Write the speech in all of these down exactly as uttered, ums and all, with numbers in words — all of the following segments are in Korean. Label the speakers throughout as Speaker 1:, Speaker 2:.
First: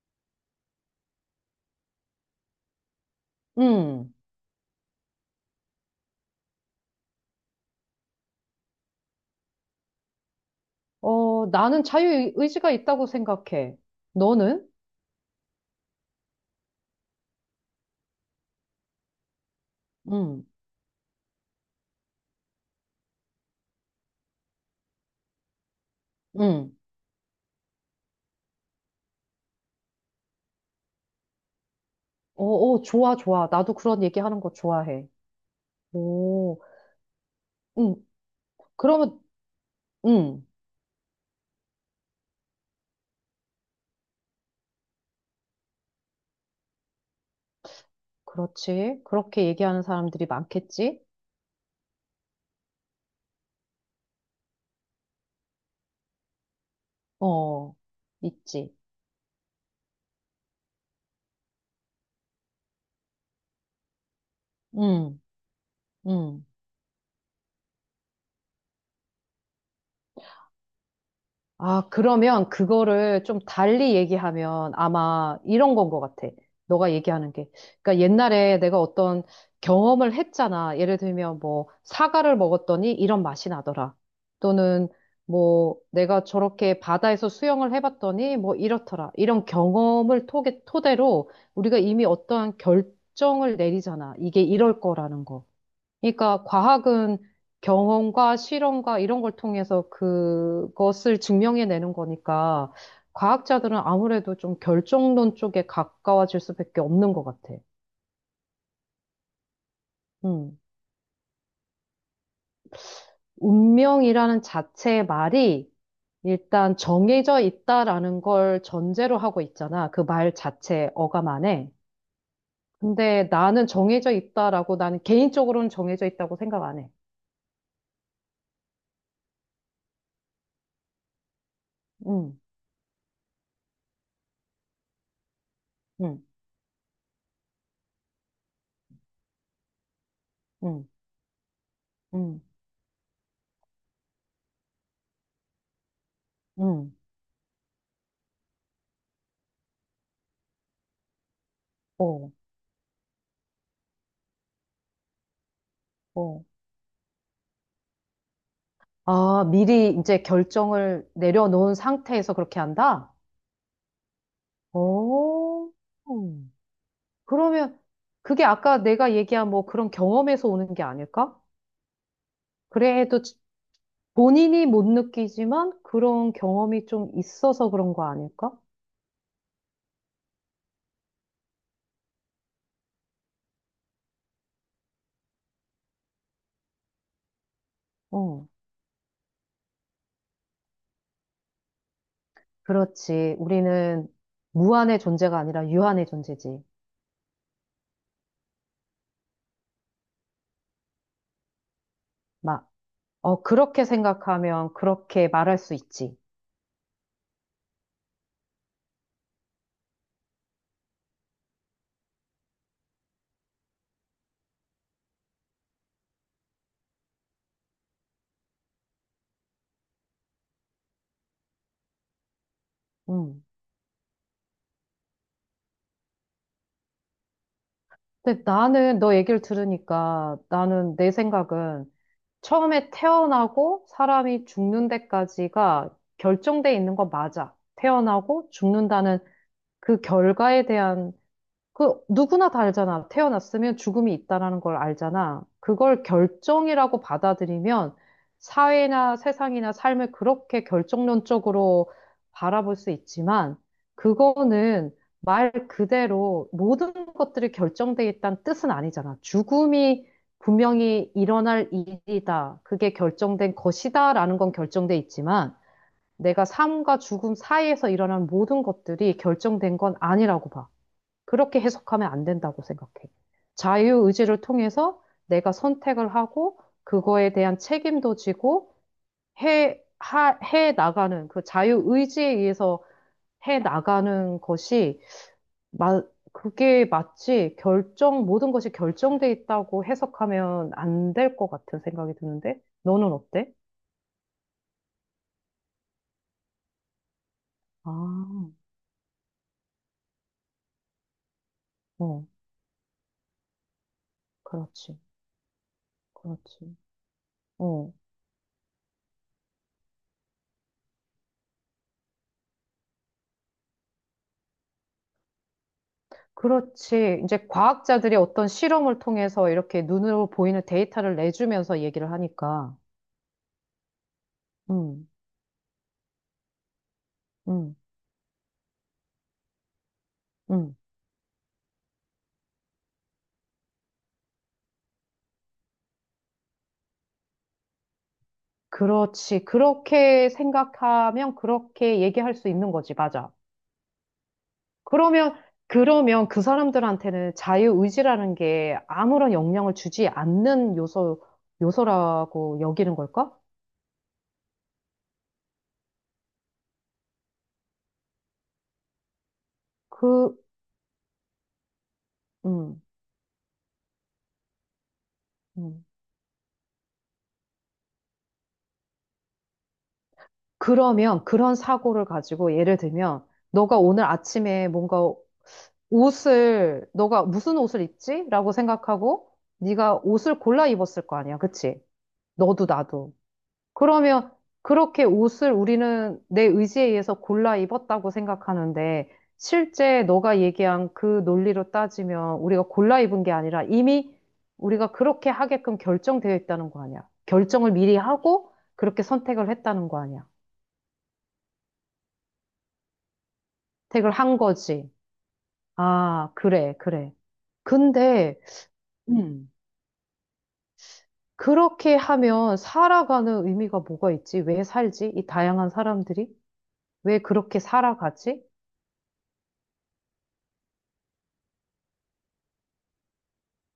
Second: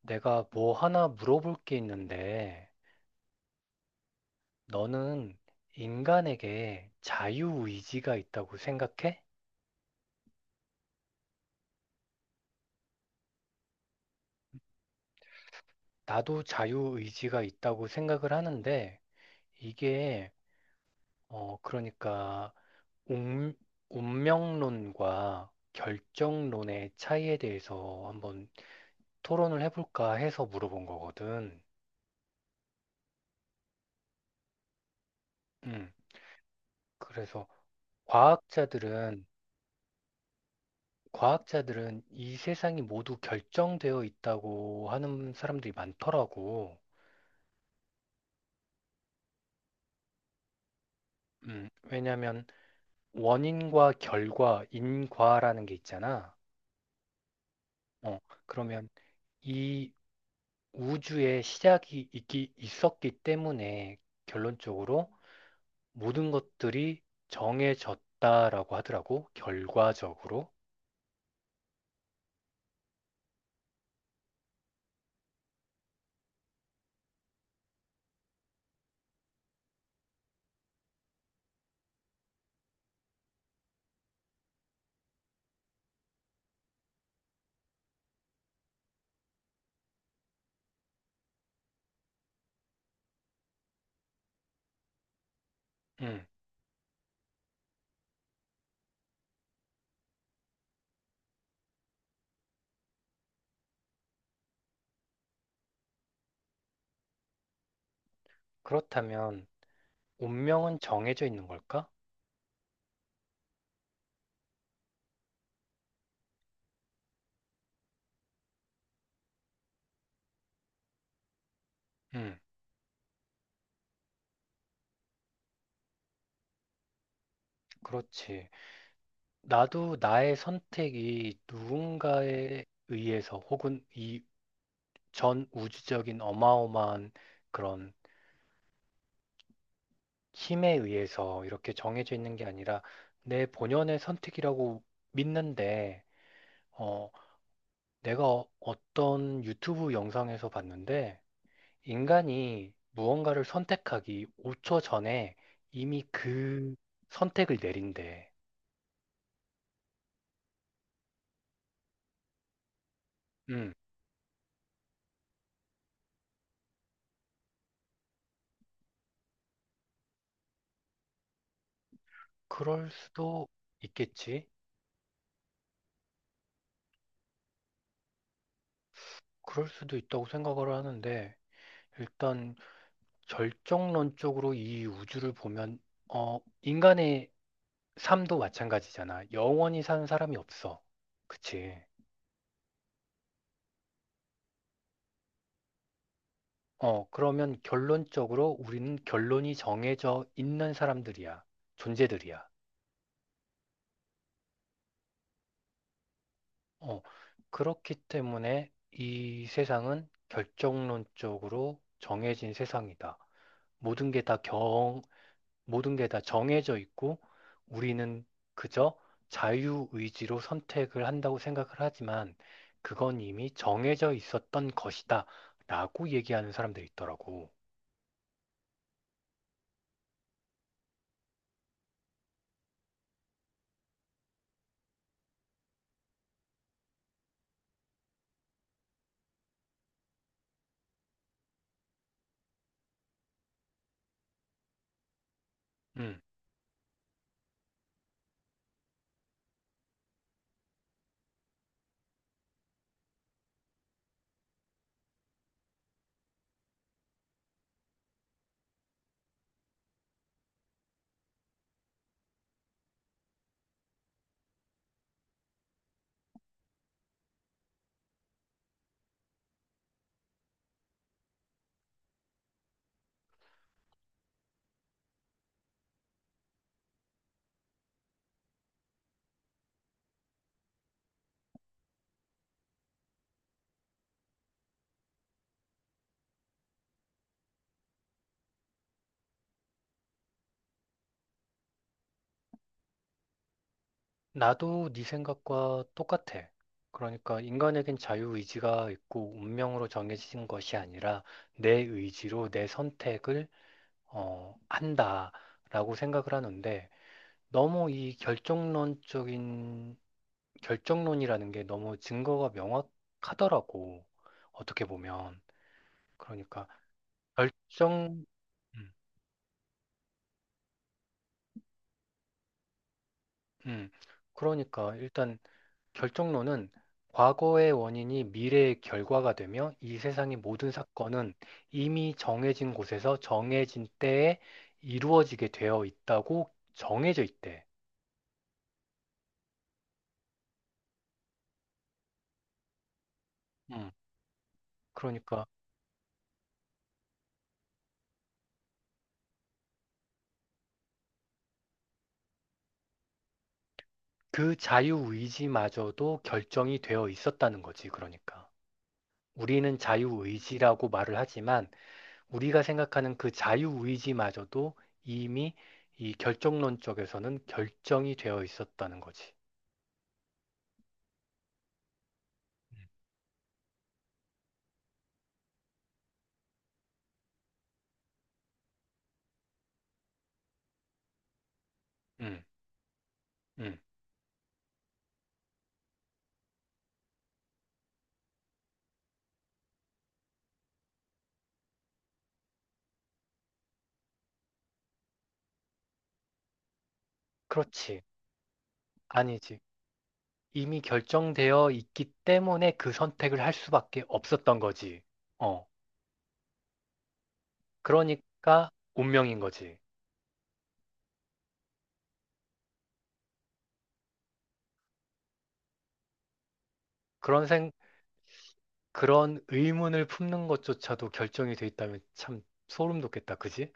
Speaker 1: 내가 뭐 하나 물어볼 게 있는데,
Speaker 2: 음.
Speaker 1: 너는 인간에게 자유의지가 있다고 생각해?
Speaker 2: 어, 나는 자유의지가 있다고 생각해. 너는?
Speaker 1: 나도 자유의지가 있다고 생각을 하는데, 이게,
Speaker 2: 음.
Speaker 1: 어, 그러니까, 운, 운명론과
Speaker 2: 음.
Speaker 1: 결정론의 차이에 대해서 한번 토론을 해볼까 해서 물어본 거거든.
Speaker 2: 어, 어, 좋아, 좋아. 나도 그런 얘기하는 거 좋아해.
Speaker 1: 음,
Speaker 2: 오.
Speaker 1: 그래서
Speaker 2: 음. 그러면
Speaker 1: 과학자들은
Speaker 2: 음.
Speaker 1: 과학자들은 이 세상이 모두 결정되어 있다고 하는 사람들이 많더라고.
Speaker 2: 그렇지. 그렇게 얘기하는 사람들이 많겠지?
Speaker 1: 음, 왜냐하면 원인과 결과, 인과라는 게 있잖아.
Speaker 2: 어.
Speaker 1: 어,
Speaker 2: 있지.
Speaker 1: 그러면 이 우주의 시작이 있기, 있었기 때문에 결론적으로
Speaker 2: 음.
Speaker 1: 모든
Speaker 2: 음.
Speaker 1: 것들이 정해졌다라고 하더라고. 결과적으로.
Speaker 2: 아, 그러면 그거를 좀 달리 얘기하면 아마 이런 건 것 같아. 너가 얘기하는 게. 그러니까 옛날에 내가 어떤 경험을 했잖아. 예를 들면 뭐 사과를 먹었더니 이런 맛이 나더라. 또는 뭐 내가 저렇게 바다에서 수영을 해봤더니 뭐 이렇더라. 이런 경험을 토 토대로 우리가 이미 어떠한 결정을 내리잖아. 이게 이럴 거라는 거.
Speaker 1: 음,
Speaker 2: 그러니까 과학은 경험과 실험과 이런 걸 통해서 그것을 증명해내는 거니까 과학자들은 아무래도 좀 결정론 쪽에 가까워질 수밖에 없는 것 같아.
Speaker 1: 그렇다면
Speaker 2: 음.
Speaker 1: 운명은 정해져 있는 걸까?
Speaker 2: 운명이라는 자체의 말이 일단 정해져 있다라는 걸 전제로 하고 있잖아. 그 말 자체 어감 안에.
Speaker 1: 음,
Speaker 2: 근데 나는 정해져 있다라고 나는 개인적으로는 정해져 있다고 생각 안 해.
Speaker 1: 그렇지. 나도 나의 선택이
Speaker 2: 응,
Speaker 1: 누군가에 의해서 혹은 이 전 우주적인
Speaker 2: 응,
Speaker 1: 어마어마한 그런 힘에
Speaker 2: 응,
Speaker 1: 의해서 이렇게 정해져 있는
Speaker 2: 응,
Speaker 1: 게 아니라 내 본연의 선택이라고 믿는데,
Speaker 2: 음.
Speaker 1: 어, 내가 어- 어떤 유튜브 영상에서 봤는데,
Speaker 2: 어,
Speaker 1: 인간이 무언가를 선택하기 오 초 전에 이미
Speaker 2: 어.
Speaker 1: 그 선택을 내린대.
Speaker 2: 아, 미리 이제 결정을 내려놓은 상태에서 그렇게 한다?
Speaker 1: 음,
Speaker 2: 오, 그러면 그게 아까 내가 얘기한 뭐 그런 경험에서 오는 게 아닐까?
Speaker 1: 그럴
Speaker 2: 그래도 지-
Speaker 1: 수도 있겠지.
Speaker 2: 본인이 못 느끼지만 그런 경험이 좀 있어서 그런 거 아닐까?
Speaker 1: 그럴 수도 있다고 생각을 하는데, 일단 절정론적으로 이 우주를 보면 어 인간의 삶도
Speaker 2: 어,
Speaker 1: 마찬가지잖아. 영원히 사는 사람이 없어. 그치?
Speaker 2: 그렇지. 우리는 무한의 존재가 아니라 유한의 존재지.
Speaker 1: 어 그러면 결론적으로 우리는 결론이 정해져 있는 사람들이야. 존재들이야.
Speaker 2: 막, 어, 그렇게 생각하면 그렇게 말할 수 있지.
Speaker 1: 어 그렇기 때문에 이 세상은 결정론적으로 정해진 세상이다. 모든 게다 모든 게 다 정해져 있고 우리는 그저 자유의지로 선택을 한다고 생각을 하지만 그건
Speaker 2: 음.
Speaker 1: 이미 정해져 있었던 것이다 라고 얘기하는 사람들이 있더라고.
Speaker 2: 근데 나는 너 얘기를 들으니까 나는 내 생각은 처음에 태어나고 사람이 죽는 데까지가 결정돼 있는 건 맞아. 태어나고 죽는다는 그 결과에 대한 그 누구나 다 알잖아. 태어났으면 죽음이 있다라는 걸 알잖아. 그걸
Speaker 1: 음,
Speaker 2: 결정이라고 받아들이면 사회나 세상이나 삶을 그렇게 결정론적으로 바라볼 수 있지만 그거는 말 그대로 모든 것들이 결정돼 있다는 뜻은 아니잖아. 죽음이 분명히 일어날 일이다. 그게 결정된 것이다라는 건 결정돼 있지만 내가 삶과 죽음 사이에서 일어난 모든 것들이 결정된 건 아니라고 봐. 그렇게 해석하면 안 된다고 생각해. 자유의지를 통해서 내가 선택을 하고 그거에 대한 책임도 지고 해, 하, 해 나가는 그 자유의지에 의해서 해 나가는 것이 마, 그게 마치 결정, 모든 것이 결정돼 있다고 해석하면 안 될 것 같은 생각이 드는데 너는 어때?
Speaker 1: 나도 네 생각과 똑같아. 그러니까
Speaker 2: 아,
Speaker 1: 인간에겐 자유의지가 있고 운명으로 정해진 것이 아니라 내
Speaker 2: 어,
Speaker 1: 의지로 내 선택을 어,
Speaker 2: 그렇지,
Speaker 1: 한다라고 생각을
Speaker 2: 그렇지.
Speaker 1: 하는데 너무
Speaker 2: 어.
Speaker 1: 이 결정론적인 결정론이라는 게 너무 증거가 명확하더라고. 어떻게 보면. 그러니까
Speaker 2: 그렇지. 이제 과학자들이
Speaker 1: 결정,
Speaker 2: 어떤
Speaker 1: 음,
Speaker 2: 실험을 통해서 이렇게 눈으로 보이는 데이터를 내주면서 얘기를 하니까.
Speaker 1: 음. 그러니까
Speaker 2: 음,
Speaker 1: 일단 결정론은 과거의
Speaker 2: 음,
Speaker 1: 원인이 미래의 결과가 되며 이 세상의 모든
Speaker 2: 음.
Speaker 1: 사건은 이미 정해진 곳에서 정해진 때에 이루어지게 되어 있다고 정해져 있대.
Speaker 2: 그렇지. 그렇게 생각하면 그렇게 얘기할 수 있는 거지. 맞아.
Speaker 1: 음.
Speaker 2: 그러면,
Speaker 1: 그러니까
Speaker 2: 그러면 그 사람들한테는 자유의지라는 게 아무런 영향을 주지 않는 요소, 요소라고 여기는 걸까?
Speaker 1: 그 자유의지마저도 결정이 되어 있었다는 거지. 그러니까. 우리는
Speaker 2: 그,
Speaker 1: 자유의지라고 말을 하지만 우리가
Speaker 2: 음,
Speaker 1: 생각하는 그 자유의지마저도 이미
Speaker 2: 음.
Speaker 1: 이 결정론 쪽에서는 결정이 되어 있었다는 거지.
Speaker 2: 그러면 그런 사고를 가지고 예를 들면 너가 오늘 아침에 뭔가 옷을 너가 무슨 옷을 입지? 라고 생각하고 네가 옷을 골라 입었을 거 아니야. 그치?
Speaker 1: 음,
Speaker 2: 너도 나도.
Speaker 1: 음.
Speaker 2: 그러면 그렇게 옷을 우리는 내 의지에 의해서 골라 입었다고 생각하는데 실제 너가 얘기한 그 논리로 따지면 우리가 골라 입은 게 아니라 이미 우리가 그렇게 하게끔 결정되어 있다는 거 아니야. 결정을 미리
Speaker 1: 그렇지.
Speaker 2: 하고 그렇게 선택을
Speaker 1: 아니지.
Speaker 2: 했다는 거 아니야.
Speaker 1: 이미 결정되어 있기 때문에 그 선택을 할 수밖에
Speaker 2: 선택을 한
Speaker 1: 없었던
Speaker 2: 거지.
Speaker 1: 거지. 어.
Speaker 2: 아, 그래, 그래. 근데
Speaker 1: 그러니까 운명인
Speaker 2: 음.
Speaker 1: 거지.
Speaker 2: 그렇게 하면 살아가는 의미가 뭐가 있지? 왜 살지? 이 다양한 사람들이 왜
Speaker 1: 그런
Speaker 2: 그렇게
Speaker 1: 생,
Speaker 2: 살아가지?
Speaker 1: 그런 의문을 품는 것조차도 결정이 돼 있다면 참 소름 돋겠다. 그지?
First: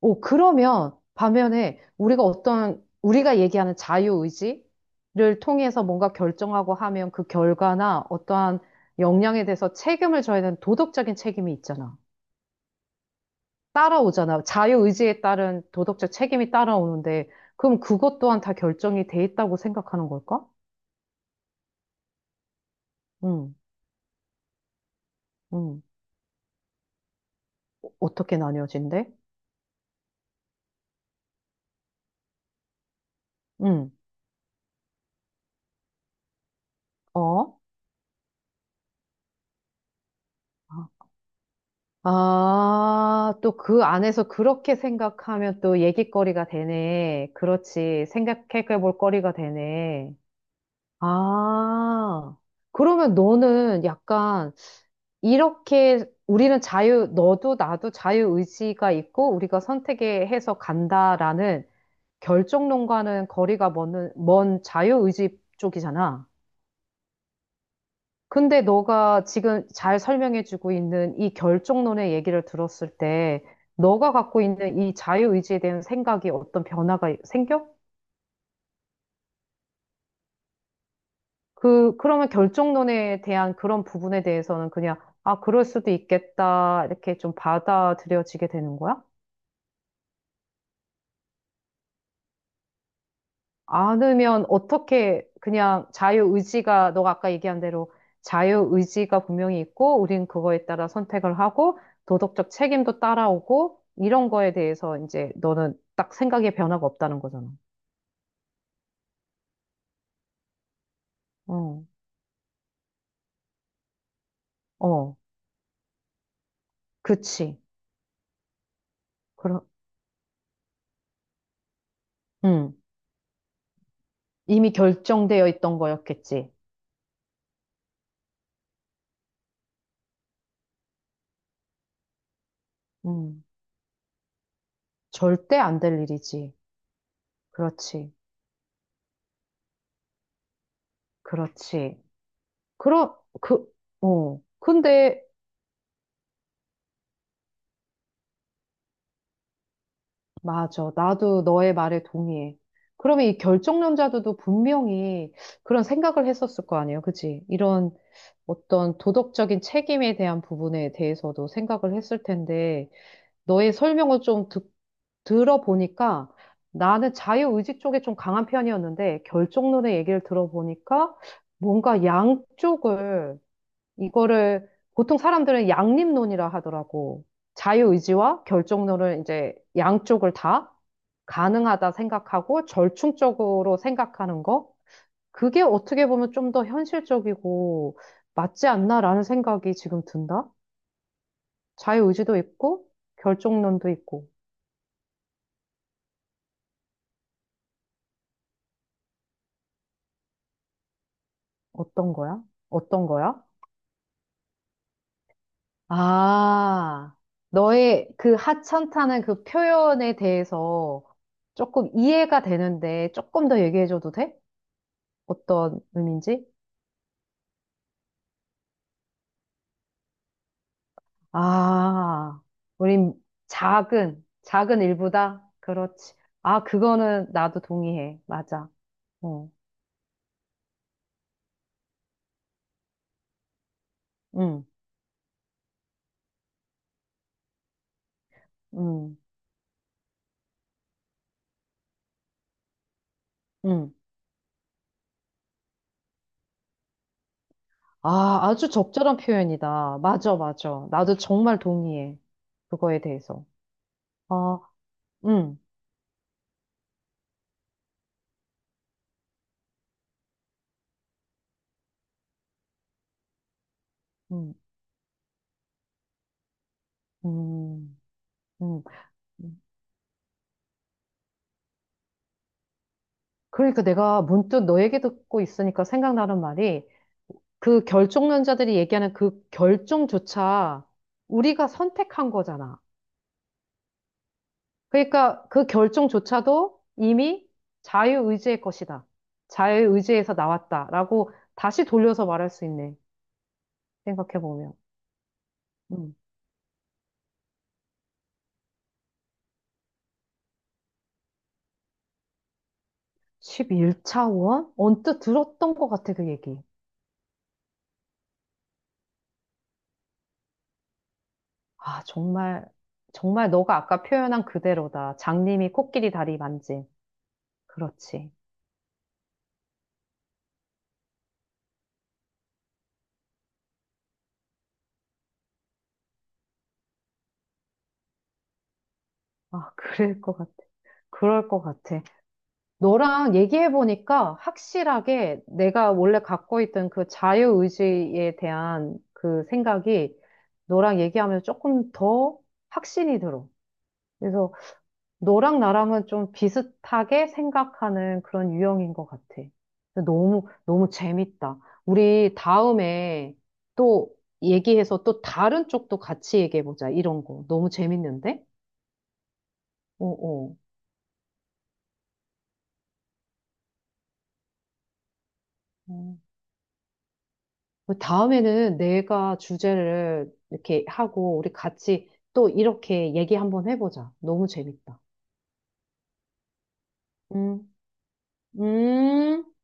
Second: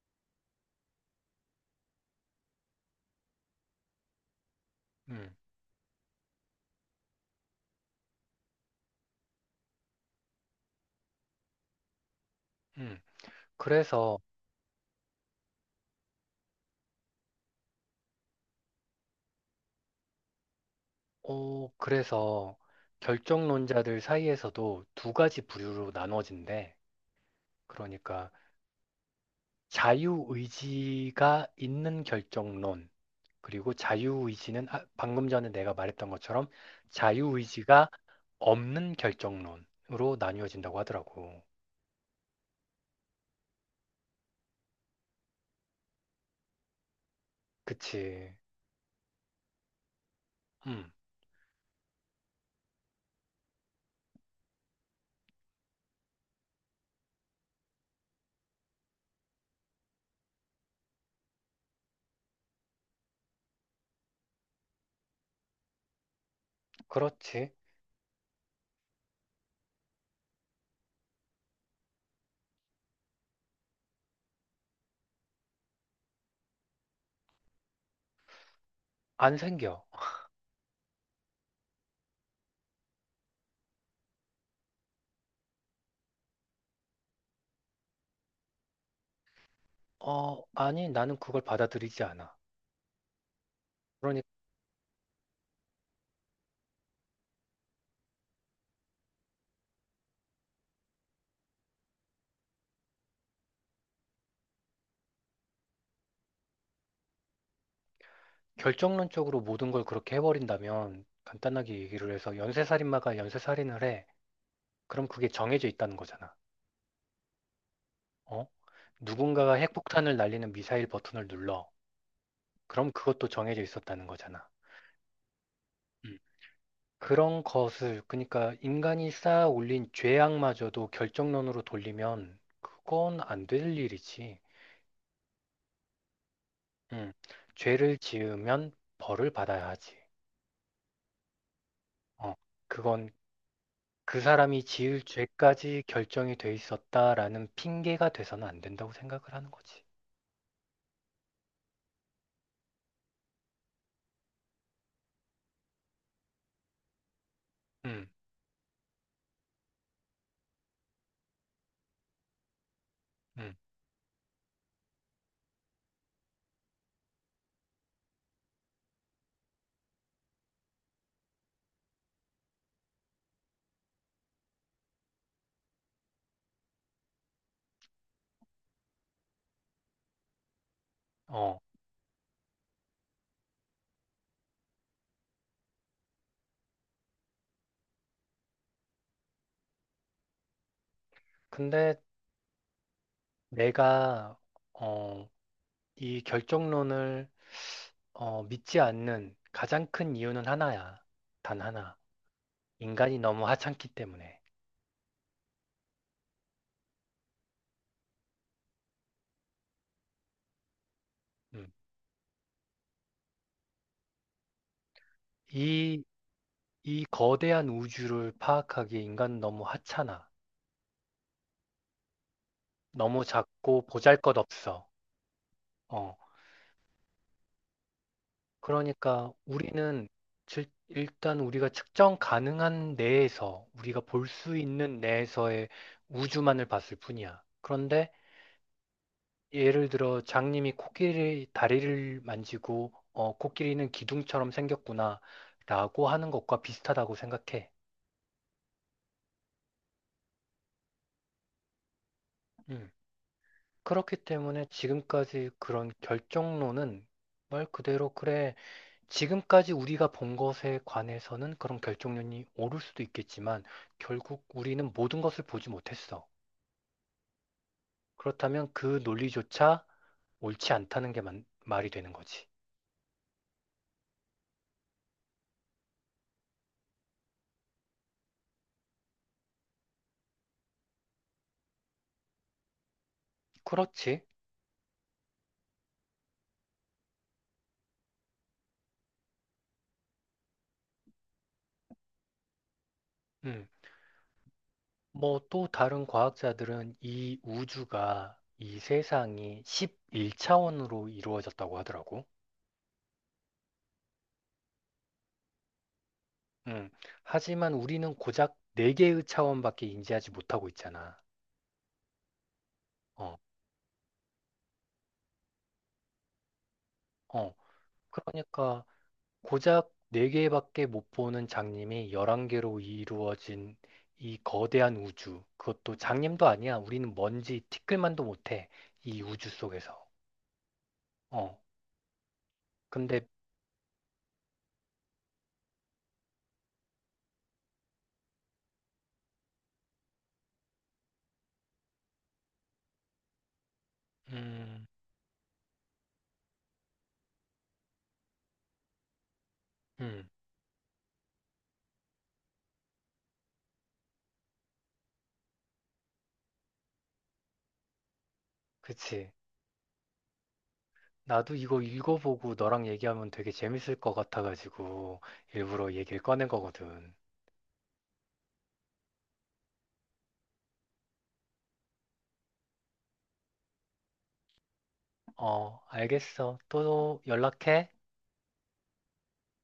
Speaker 2: 오, 그러면 반면에 우리가 어떤, 우리가 얘기하는 자유의지를
Speaker 1: 음,
Speaker 2: 통해서 뭔가 결정하고 하면 그 결과나 어떠한 역량에 대해서 책임을 져야 되는 도덕적인 책임이 있잖아.
Speaker 1: 음. 그래서
Speaker 2: 따라오잖아. 자유의지에 따른 도덕적 책임이 따라오는데, 그럼 그것 또한 다 결정이 돼 있다고 생각하는 걸까?
Speaker 1: 어, 그래서
Speaker 2: 응,
Speaker 1: 결정론자들 사이에서도 두 가지
Speaker 2: 응.
Speaker 1: 부류로 나눠진대.
Speaker 2: 어,
Speaker 1: 그러니까
Speaker 2: 어떻게 나뉘어진대?
Speaker 1: 자유의지가 있는 결정론, 그리고
Speaker 2: 응,
Speaker 1: 자유의지는 아, 방금 전에 내가 말했던 것처럼
Speaker 2: 어?
Speaker 1: 자유의지가 없는 결정론으로 나뉘어진다고 하더라고.
Speaker 2: 아, 또 그 안에서 그렇게 생각하면 또 얘기거리가 되네. 그렇지.
Speaker 1: 그치.
Speaker 2: 생각해 볼 거리가 되네.
Speaker 1: 음,
Speaker 2: 아, 그러면 너는 약간 이렇게 우리는 자유, 너도 나도 자유의지가 있고 우리가 선택에 해서 간다라는 결정론과는 거리가 먼, 먼 자유의지 쪽이잖아.
Speaker 1: 그렇지.
Speaker 2: 근데 너가 지금 잘 설명해주고 있는 이 결정론의 얘기를 들었을 때, 너가 갖고 있는 이 자유의지에 대한 생각이 어떤 변화가 생겨?
Speaker 1: 안 생겨.
Speaker 2: 그, 그러면 결정론에 대한 그런 부분에 대해서는 그냥, 아, 그럴 수도 있겠다, 이렇게 좀 받아들여지게 되는 거야?
Speaker 1: 어, 아니, 나는 그걸 받아들이지 않아. 그러니까
Speaker 2: 않으면 어떻게 그냥 자유의지가 너가 아까 얘기한 대로 자유의지가 분명히 있고 우린 그거에 따라 선택을 하고 도덕적 책임도 따라오고 이런 거에 대해서 이제 너는 딱 생각의 변화가 없다는 거잖아.
Speaker 1: 결정론적으로 모든 걸 그렇게 해버린다면 간단하게
Speaker 2: 어,
Speaker 1: 얘기를 해서 연쇄살인마가 연쇄살인을 해. 그럼
Speaker 2: 어,
Speaker 1: 그게 정해져 있다는 거잖아.
Speaker 2: 그치.
Speaker 1: 어? 누군가가
Speaker 2: 그럼,
Speaker 1: 핵폭탄을 날리는 미사일 버튼을 눌러.
Speaker 2: 음,
Speaker 1: 그럼 그것도 정해져 있었다는 거잖아.
Speaker 2: 이미 결정되어 있던
Speaker 1: 음.
Speaker 2: 거였겠지.
Speaker 1: 그런 것을, 그러니까 인간이 쌓아 올린 죄악마저도 결정론으로 돌리면 그건
Speaker 2: 음,
Speaker 1: 안 될 일이지.
Speaker 2: 절대 안 될 일이지.
Speaker 1: 음. 죄를
Speaker 2: 그렇지,
Speaker 1: 지으면 벌을 받아야 하지.
Speaker 2: 그렇지.
Speaker 1: 어. 그건.
Speaker 2: 그러, 그,
Speaker 1: 그
Speaker 2: 어,
Speaker 1: 사람이 지을
Speaker 2: 근데
Speaker 1: 죄까지 결정이 돼 있었다라는 핑계가 돼서는 안 된다고 생각을 하는 거지.
Speaker 2: 맞아. 나도 너의 말에 동의해. 그러면 이 결정론자들도 분명히 그런 생각을 했었을 거 아니에요. 그치? 이런
Speaker 1: 음,
Speaker 2: 어떤 도덕적인 책임에 대한 부분에 대해서도 생각을 했을 텐데,
Speaker 1: 음,
Speaker 2: 너의 설명을 좀 듣, 들어보니까 나는 자유의지 쪽에 좀 강한 편이었는데, 결정론의 얘기를 들어보니까 뭔가 양쪽을, 이거를 보통 사람들은 양립론이라 하더라고. 자유의지와 결정론을 이제 양쪽을 다
Speaker 1: 어,
Speaker 2: 가능하다 생각하고 절충적으로 생각하는 거? 그게 어떻게 보면 좀 더 현실적이고 맞지 않나라는 생각이 지금 든다?
Speaker 1: 근데
Speaker 2: 자유의지도 있고 결정론도 있고
Speaker 1: 내가, 어, 이 결정론을, 어, 믿지 않는 가장 큰 이유는 하나야. 단 하나.
Speaker 2: 어떤 거야? 어떤
Speaker 1: 인간이
Speaker 2: 거야?
Speaker 1: 너무 하찮기 때문에.
Speaker 2: 아, 너의 그 하찮다는 그 표현에 대해서
Speaker 1: 음,
Speaker 2: 조금 이해가 되는데 조금 더 얘기해줘도 돼? 어떤
Speaker 1: 이,
Speaker 2: 의미인지?
Speaker 1: 이 거대한 우주를 파악하기에 인간은 너무 하찮아.
Speaker 2: 아, 우린
Speaker 1: 너무 작고
Speaker 2: 작은, 작은
Speaker 1: 보잘것없어.
Speaker 2: 일부다? 그렇지.
Speaker 1: 어,
Speaker 2: 아, 그거는 나도 동의해. 맞아.
Speaker 1: 그러니까
Speaker 2: 어,
Speaker 1: 우리는 질- 일단 우리가 측정 가능한 내에서 우리가 볼 수
Speaker 2: 응,
Speaker 1: 있는 내에서의 우주만을 봤을 뿐이야. 그런데
Speaker 2: 응,
Speaker 1: 예를 들어 장님이 코끼리 다리를 만지고 어, 코끼리는
Speaker 2: 응.
Speaker 1: 기둥처럼 생겼구나라고 하는 것과 비슷하다고 생각해.
Speaker 2: 아, 아주 적절한 표현이다. 맞아, 맞아. 나도 정말 동의해.
Speaker 1: 음.
Speaker 2: 그거에 대해서.
Speaker 1: 그렇기
Speaker 2: 아,
Speaker 1: 때문에 지금까지
Speaker 2: 응,
Speaker 1: 그런 결정론은 말 그대로 그래. 지금까지 우리가 본 것에 관해서는 그런 결정론이 옳을 수도 있겠지만 결국
Speaker 2: 응,
Speaker 1: 우리는 모든 것을 보지 못했어.
Speaker 2: 응,
Speaker 1: 그렇다면
Speaker 2: 응.
Speaker 1: 그 논리조차 옳지 않다는 게 만- 말이 되는 거지.
Speaker 2: 그러니까 내가 문득 너 얘기 듣고 있으니까 생각나는 말이 그 결정론자들이 얘기하는 그 결정조차 우리가 선택한 거잖아.
Speaker 1: 그렇지.
Speaker 2: 그러니까 그 결정조차도 이미 자유의지의 것이다. 자유의지에서 나왔다라고 다시 돌려서 말할 수 있네.
Speaker 1: 음.
Speaker 2: 생각해보면.
Speaker 1: 뭐 또 다른
Speaker 2: 음.
Speaker 1: 과학자들은 이 우주가 이 세상이 십일 차원으로 이루어졌다고 하더라고.
Speaker 2: 십일 차원? 언뜻 들었던 것 같아, 그 얘기.
Speaker 1: 음. 하지만 우리는 고작 네 개의 차원밖에 인지하지 못하고 있잖아.
Speaker 2: 아, 정말,
Speaker 1: 어,
Speaker 2: 정말 너가 아까 표현한 그대로다. 장님이 코끼리 다리 만짐.
Speaker 1: 어.
Speaker 2: 그렇지.
Speaker 1: 그러니까 고작 네 개밖에 못 보는 장님이 열한 개로 이루어진 이 거대한 우주. 그것도 장님도 아니야. 우리는 먼지 티끌만도 못해. 이 우주
Speaker 2: 아,
Speaker 1: 속에서.
Speaker 2: 그럴 것 같아. 그럴
Speaker 1: 어.
Speaker 2: 것 같아.
Speaker 1: 근데
Speaker 2: 너랑 얘기해보니까 확실하게 내가 원래 갖고 있던 그 자유의지에 대한 그 생각이 너랑 얘기하면 조금 더 확신이 들어. 그래서
Speaker 1: 음,
Speaker 2: 너랑 나랑은 좀 비슷하게 생각하는 그런 유형인 것 같아.
Speaker 1: 음.
Speaker 2: 너무, 너무 재밌다. 우리 다음에 또 얘기해서 또 다른 쪽도 같이 얘기해보자. 이런 거. 너무 재밌는데?
Speaker 1: 그치.
Speaker 2: 어, 어.
Speaker 1: 나도 이거 읽어보고 너랑 얘기하면 되게 재밌을 것 같아가지고 일부러
Speaker 2: 어.
Speaker 1: 얘기를 꺼낸 거거든.
Speaker 2: 다음에는 내가 주제를 이렇게 하고 우리 같이 또 이렇게 얘기 한번 해보자. 너무 재밌다.
Speaker 1: 어, 알겠어. 또
Speaker 2: 음,
Speaker 1: 연락해.
Speaker 2: 음.